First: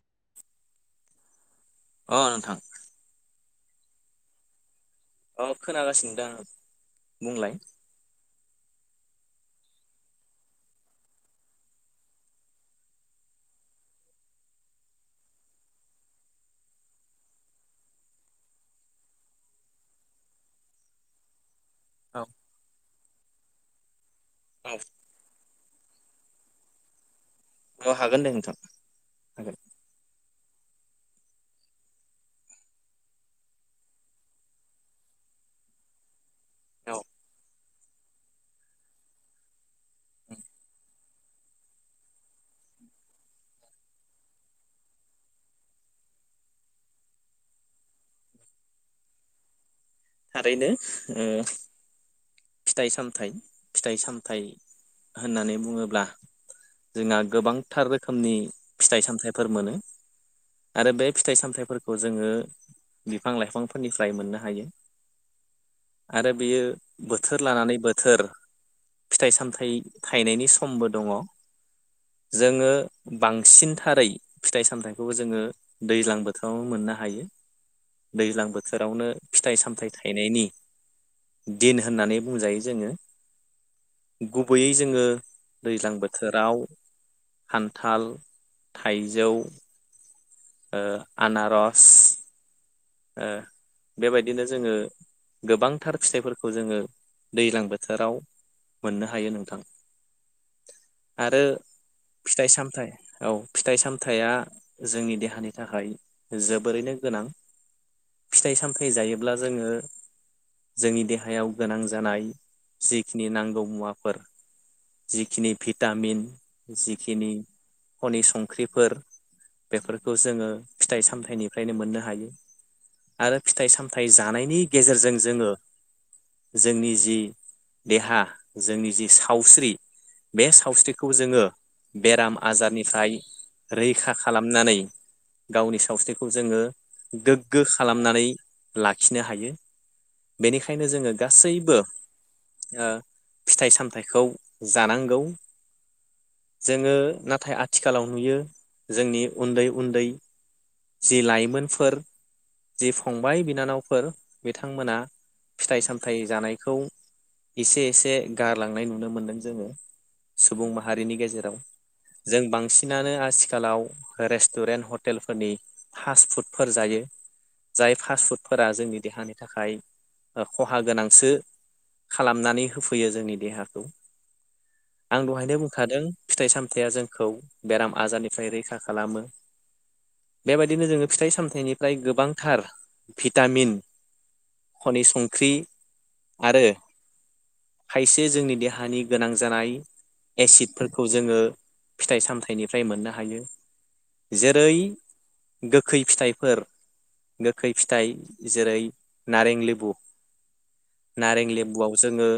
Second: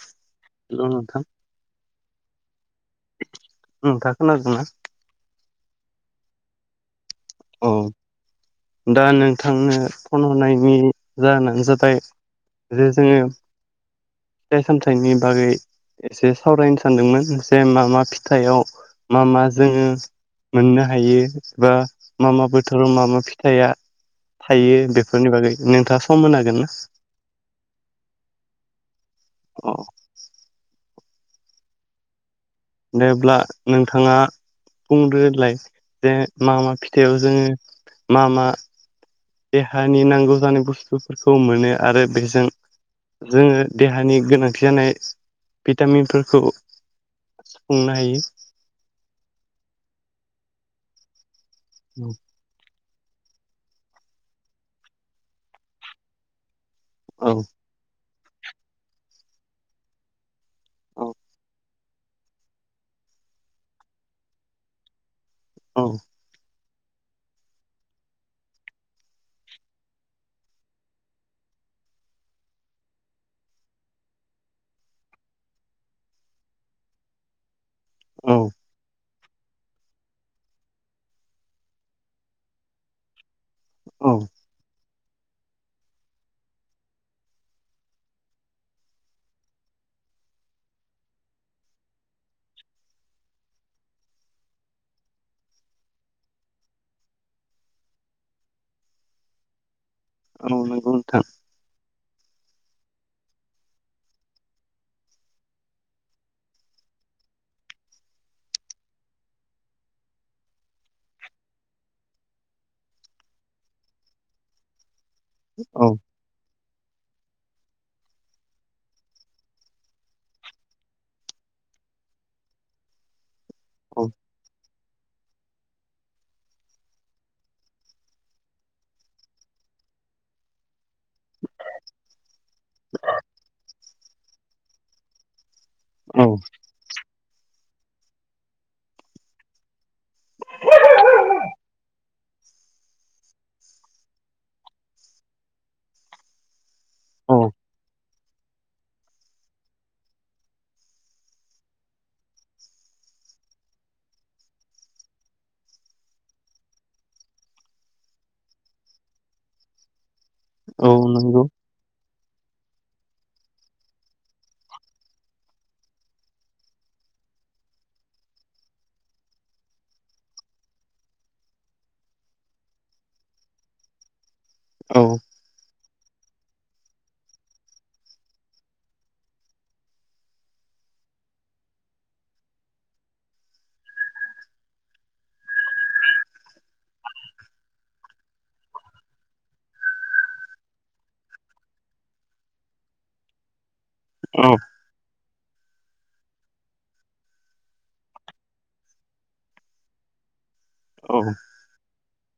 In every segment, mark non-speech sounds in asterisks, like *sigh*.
हेल' नोंथां। अ नोंथां उम नोंथां खोनादोंना औ खोनागासिनो दां आ बुंलाय। औ दा नोंथांनो फन हरनायनि जाहोनानो जाबाय जे जोङो फिथाइ सामथाइनि बागै एसे सावरायनो सानदोंमोन जे मा मा फिथाइयाव मा मा जोङो मोननो हायो एबा। औ मा मा बोथोराव मा मा फिथाइया औ थायो बेफोरनि बागै नोंथाङा सम होनो हागोन ना। औ हागोन दे नोंथां हागोन अ जेब्ला नोंथाङा। बुंग्रोलाय जे मा मा औ फिथाइाव जोङो मा मा। देहानि नांगौ जानाय बुस्थुफोरखौ मोनो आरो बेजों जोङो देहानि गोनांथि जानाय भिटामिनफोरखौ खुंनो हायो। थारैनो औ। फिथाइ सामथाइ फिथाइ सामथाइ होननानै बुङोब्ला जोंहा औ गोबांथार रोखोमनि फिथाइ सामथाइफोर मोनो आरो बे औ फिथाइ सामथाइफोर खौ जोङो बिफां लाइफांफोरनिफ्राय मोननो हायो। औ आरो बियो बोथोर लानानै बोथोर फिथाइ सामथाइ थायनायनि समबो दङ जोङो बांसिनथारै फिथाइ सामथाइखौबो जोङो दैज्लां बोथोरावनो मोन हायो दैज्लां बोथोरावनो फिथाइ सामथाय थाइनायनि दिन होननानै बुंजायो जोङो। औ गुबैयै जोङो दैज्लां बोथोराव खान्थाल थाइजौ। ओ आनारस ओ बेबायदिनो जोङो गोबांथार फिथाइफोरखौ जोङो दैज्लां बोथोराव मोननो हायो नोंथां। औ नंगौ नोंथां। आरो फिथाइ सामथायाइ औ फिथाइ सामथायाइया जोंनि देहानि थाखाय जोबोरैनो गोनां *inaudible* फिथाइ सामथाइ जायोब्ला जोङो। जोंनि देहायाव गोनां जानाय जिखिनि नांगौ मुवाफोर जिखिनि औ भिटामिन जिखिनि खनि संख्रिफोर बेफोरखौ जोङो फिथाइ सामथाइनिफ्रायनो मोननो हायो। आरो फिथाइ सामथाइ औ जानायनि गेजेरजों जोङो जोंनि जि देहा जोंनि जि सावस्रि बे सावस्रिखौ जोङो बेराम आजारनिफ्राय रैखा खालामनानै गावनि सावस्रिखौ औ जोङो गोग्गो खालामनानै लाखिनो हायो। बेनिखायनो जोङो गासैबो ओ फिथाइ सामथाइखौ जानांगौ। जोङो औ नाथाय आथिखालाव नुयो जोंनि उन्दै उन्दै जि लाइमोनफोर जि फंबाय बिनानावफोर बिथांमोना फिथाइ सामथाइ जानायखौ। एसे एसे गारलांनाय नुनो मोनदों जोङो सुबुं औ माहारिनि नंगौ गेजेराव जों बांसिनानो आथिखालाव रेस्टुरेन्ट हटेलफोरनि फास्ट फुडफोर जायो जाय फास्ट फुडफोरा जोंनि देहानि थाखाय ओ खहा गोनांसो खालामनानै होफैयो जोंनि देहाखौ औ आं दहायनो बुं खादों फिथाइ सामथाइया जोंखौ बेराम आजारनिफ्राय रैखा खालामो बेबायदिनो जोङो फिथाइ सामथाइनिफ्राय गोबांथार भिटामिन खनि संख्रि आरो खायसे जोंनि देहानि गोनां जानाय एसिडफोरखौ जोङो फिथाइ सामथाइनिफ्राय मोननो हायो औ जेरै गोखै फिथाइफोर गोखै फिथाइ जेरै नारें लेबु औ नारें लेबुआव जोङो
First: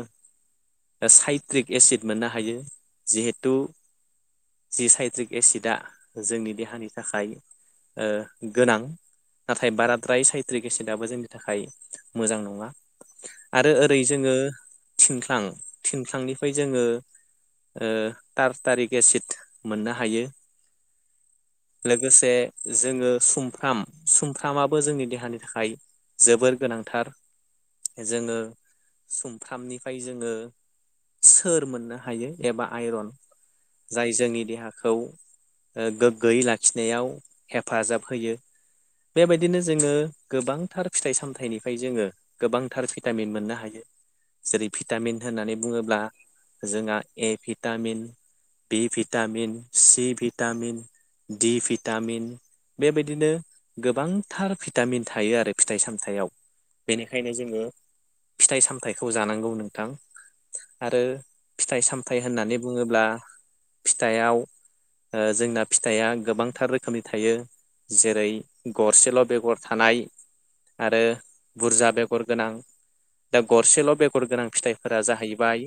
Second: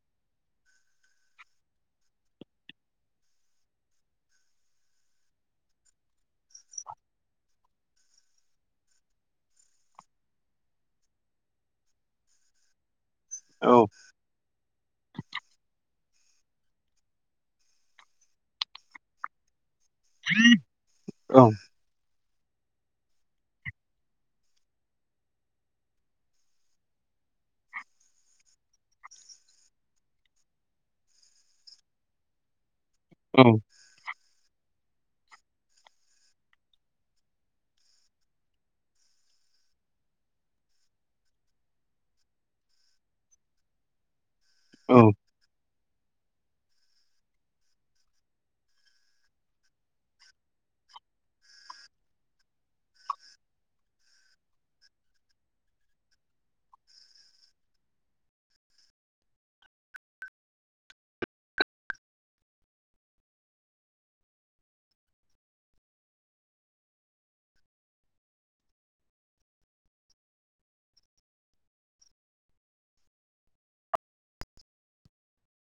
साइट्रिक एसिड मोननो हायो जिहेथु जि साइट्रिक एसिडआ जोंनि देहानि थाखाय ओ गोनां नाथाय बाराद्राय साइट्रिक एसिडआबो जोंनि थाखाय मोजां नङा औ आरो ओरै जोङो थिंख्लां थिं ख्लांनिफ्राय जोङो ओ टारटारिक एसिड मोननो हायो औ लोगोसे जोङो सुमफ्राम सुमफ्रामाबो जोंनि देहानि थाखाय जोबोर गोनांथार जोङो सुमफ्रामनिफ्राय जोङो सोर मोननो हायो एबा आइरन जाय जोंनि देहाखौ ओ गोग्गोयै लाखिनायाव हेफाजाब होयो बेबायदिनो जोङो गोबांथार फिथाइ सामथाइनिफाय जोङो गोबांथार भिटामिन मोननो हायो जेरै भिटामिन होननानै बुङोब्ला जोंहा A vitamin B vitamin C vitamin D vitamin बेबायदिनो गोबांथार भिटामिन थायो आरो फिथाइ सामथायाव बेनिखायनो जोङो फिथाइ सामथायाइखौ जानांगौ नोंथां आरो फिथाइ सामथायाइ होननानै बुङोब्ला फिथायाव ओ जोंना फिथाइया गोबांथार रोखोमनि थायो जेरै गरसेल' बेगर थानाय आरो बुरजा बेगर गोनां दा गरसेल' बेगर गोनां फिथाइफोरा जाहैबाय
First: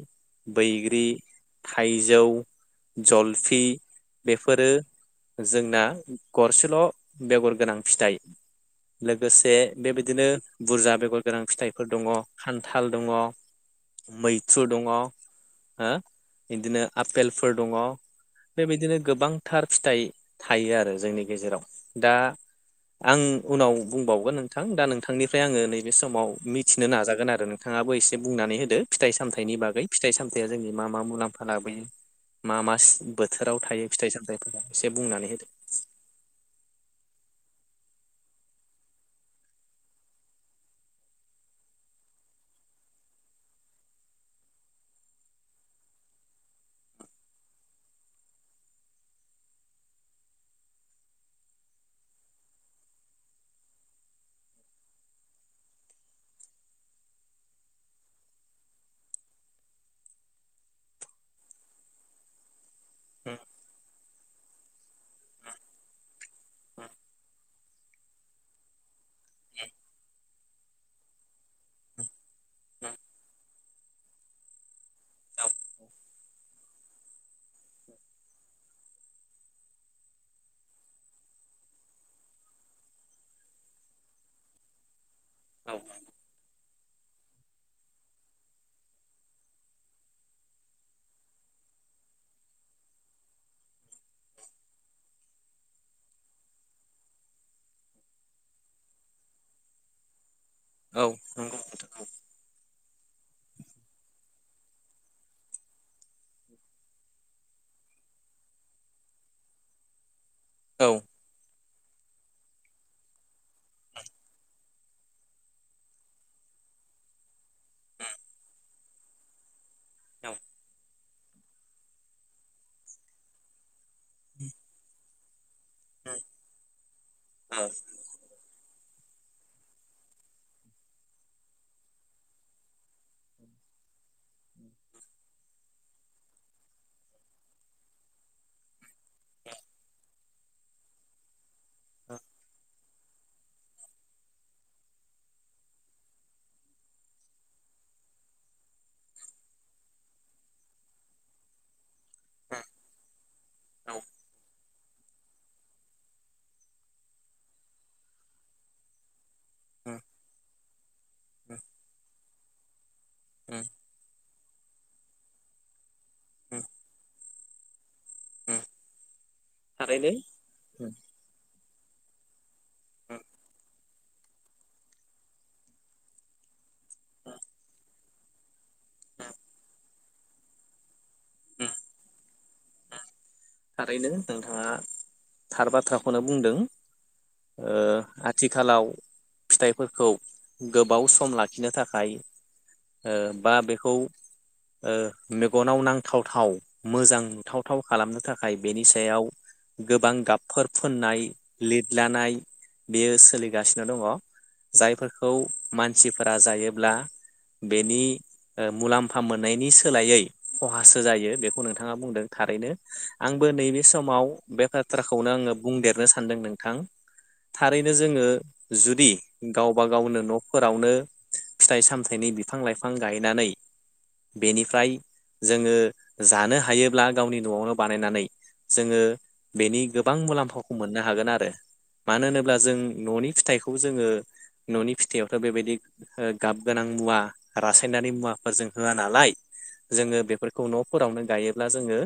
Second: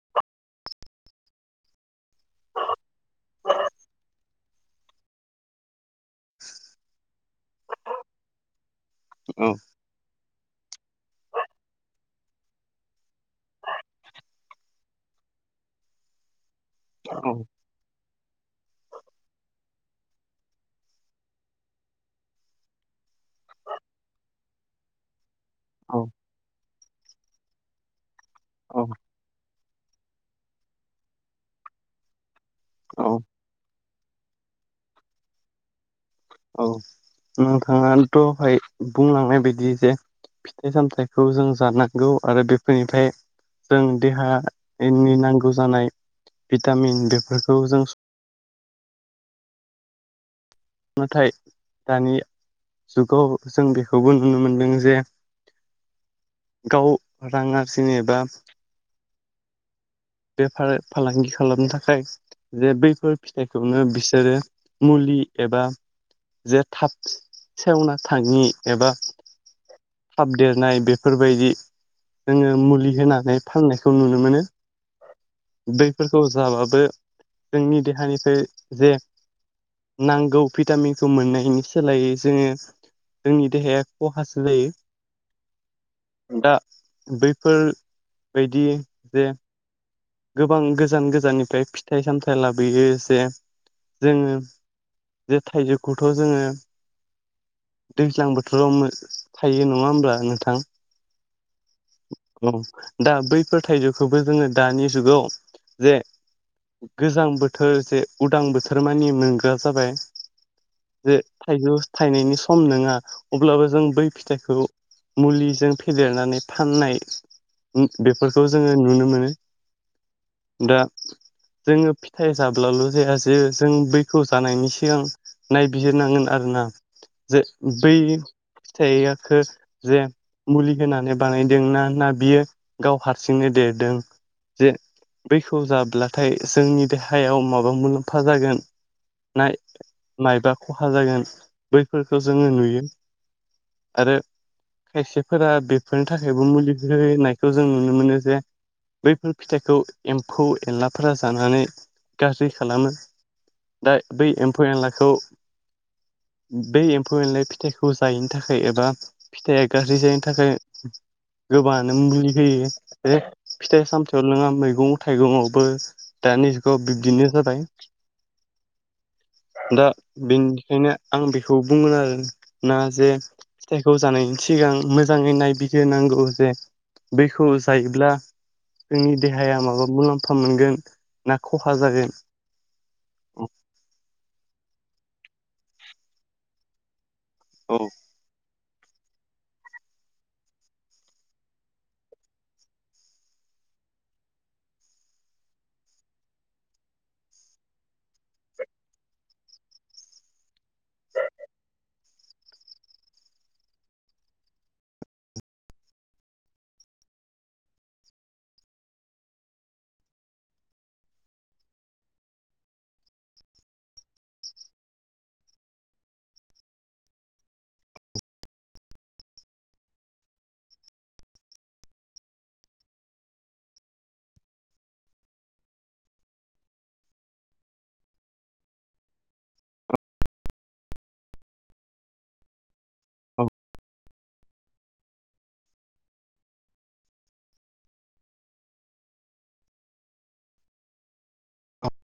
बैग्रि थाइजौ जलफि बेफोरो जोंना गरसेल' बेगर गोनां फिथाइ औ लोगोसे बेबायदिनो बुरजा बेगर गोनां फिथाइफोर दङ खान्थाल दङ मैथ्रु दङ हो बिदिनो आपेलफोर दङ बेबायदिनो गोबांथार फिथाइ थायो आरो जोंनि गेजेराव दा आं उनाव बुंबावगोन नोंथां दा नोंथांनिफ्राय आङो नैबे समाव मि थिनो नाजागोन आरो नोंथाङाबो एसे बुंनानै होदो औ फिथाइ सामथाइनि बागै बै फिथाइ सामथाइया जोंनि मा मा मुलाम्फा लाबोयो मा मा औ बोथोराव थायो फिथाइ सामथाइफोरा एसे बुंनानै होदो औ नोंथाङा दहाय बुंलांनाय बायदि जे फिथाइ सामथाइखौ जों जानांगौ आरो बेफोरनिफाय जों देहानि नांगौ जानाय भिटामिन बेफोरखौ जों नाथाय दानि जुगाव जों बेखौबो नुनो मोनदों जे गाव रां आरजिनो एबा बेफार फालांगि खालामनो थाखाय जे बैफोर फिथाइखौनो बिसोरो मुलि एबा जे थाब सेवना थाङि एबा थाब देरनाय बेफोरबायदि जोङो मुलि होनानै फाननायखौ नुनो मोनो बैफोरखौ जाबाबो जोंनि देहानिफ्राय जे नांगौ भिटामिनखौ मोननायनि सोलायै जोङो जोंनि देहाया खहासो औ जायो दा बैफोरबायदि जे गोबां गोजान गोजाननिफ्राय फिथाइ सामथाइ लाबोयो जे जोङो जे थाइजौखौथ' जोङो दैज्लां बोथोराव थायो नङा होमब्ला नों थां औ नंगौ नोंथां औ दा बैफोर थाइजौखौबो जोङो दानि जुगाव जे गोजां बोथोर जे उदां बोथोर मानि मोनग्रा जाबाय औ जे थाइजौ थाइनायनि सम नोङा अब्लाबो जों बै फिथाइखौ मुलिजों फेदेरनानै फाननाय बेफोरखौ जोङो नुनो मोनो दा जोङो फिथाइ जाब्लाल' जाया जे जों बैखौ जानायनि सिगां नायबिजिर नांगोन आरोना जे औ बै फिथाइखो जे मुलि होनानै बानायदोंना ना बियो गाव हारसिंनो देरदों जे बैखौ जाब्लाथाय जोंनि देहायाव माबा मुलाम्फा जागोन नाय मायबा खहा जागोन बैफोरखौ जोङो नुयो आरो खायसेफोरा बेफोरनि थाखायबो मुलि होनायखौ जों नुनो मोनो जे बैफोर फिथाइखौ एम्फौ एनलाफोरा जानानै गाज्रि खालामो दा बै एम्फौ एनलाखौ बे एम्फौ एनलाय फिथाइखौ जायैनि थाखाय एबा फिथाइया गाज्रि जायैनि थाखाय गोबानो मुलि होयो फिथाइ सामथायाइाव नङा मैगं थाइगंआवबो दानि जुगाव बिब्दिनो जाबाय *inaudible* दा थारैनो बेनिखायनो आं बेखौ बुंगोन आरोना जे फिथाइखौ जानायनि सिगां मोजाङै नायबिग्रोनांगौ जे बैखौ जायोब्ला जोंनि देहाया माबा मुलाम्फा मोनगोन ना खहा जागोन औ थारैनो नोंथाङा थार बाथ्राखौनो बुंदों ओ औ आथि खालाव फिथाइफोरखौ गोबाव सम लाखिनो थाखाय ओ बा बेखौ मेगनाव नांथावथाव मोजां नुथावथाव खालामनो थाखाय बेनि सायाव गोबां गाबफोर फोननाय लिरलानाय बेयो सोलिगासिनो दङ जायफोरखौ मानसिफोरा जायोब्ला बेनि मुलाम्फा मोननायनि सोलायै खहासो जायो बेखौ नोंथाङा बुंदों थारैनो आंबो नैबे समाव बे बाथ्राखौनो आङो बुंदेरनो सानदों नोंथां थारैनो जोङो जुदि गावबा गावनो न'फोरावनो फिथाइ सामथायाइनि बिफां लाइफां गायनानै बेनिफ्राय जोङो जानो हायोब्ला गावनि न'आवनो बानायनानै जोङो बेनि गोबां मुलाम्फाखौ मोननो हागोन आरो मानो होनोब्ला जों न'नि औ फिथाइखौ जोङो न'नि फिथाइावथ' बेबायदि गाब गोनां मुवा रासायनारि मुवाफोरजों होआ नालाय जोङो बेफोरखौ न'फोरावनो गायोब्ला जोङो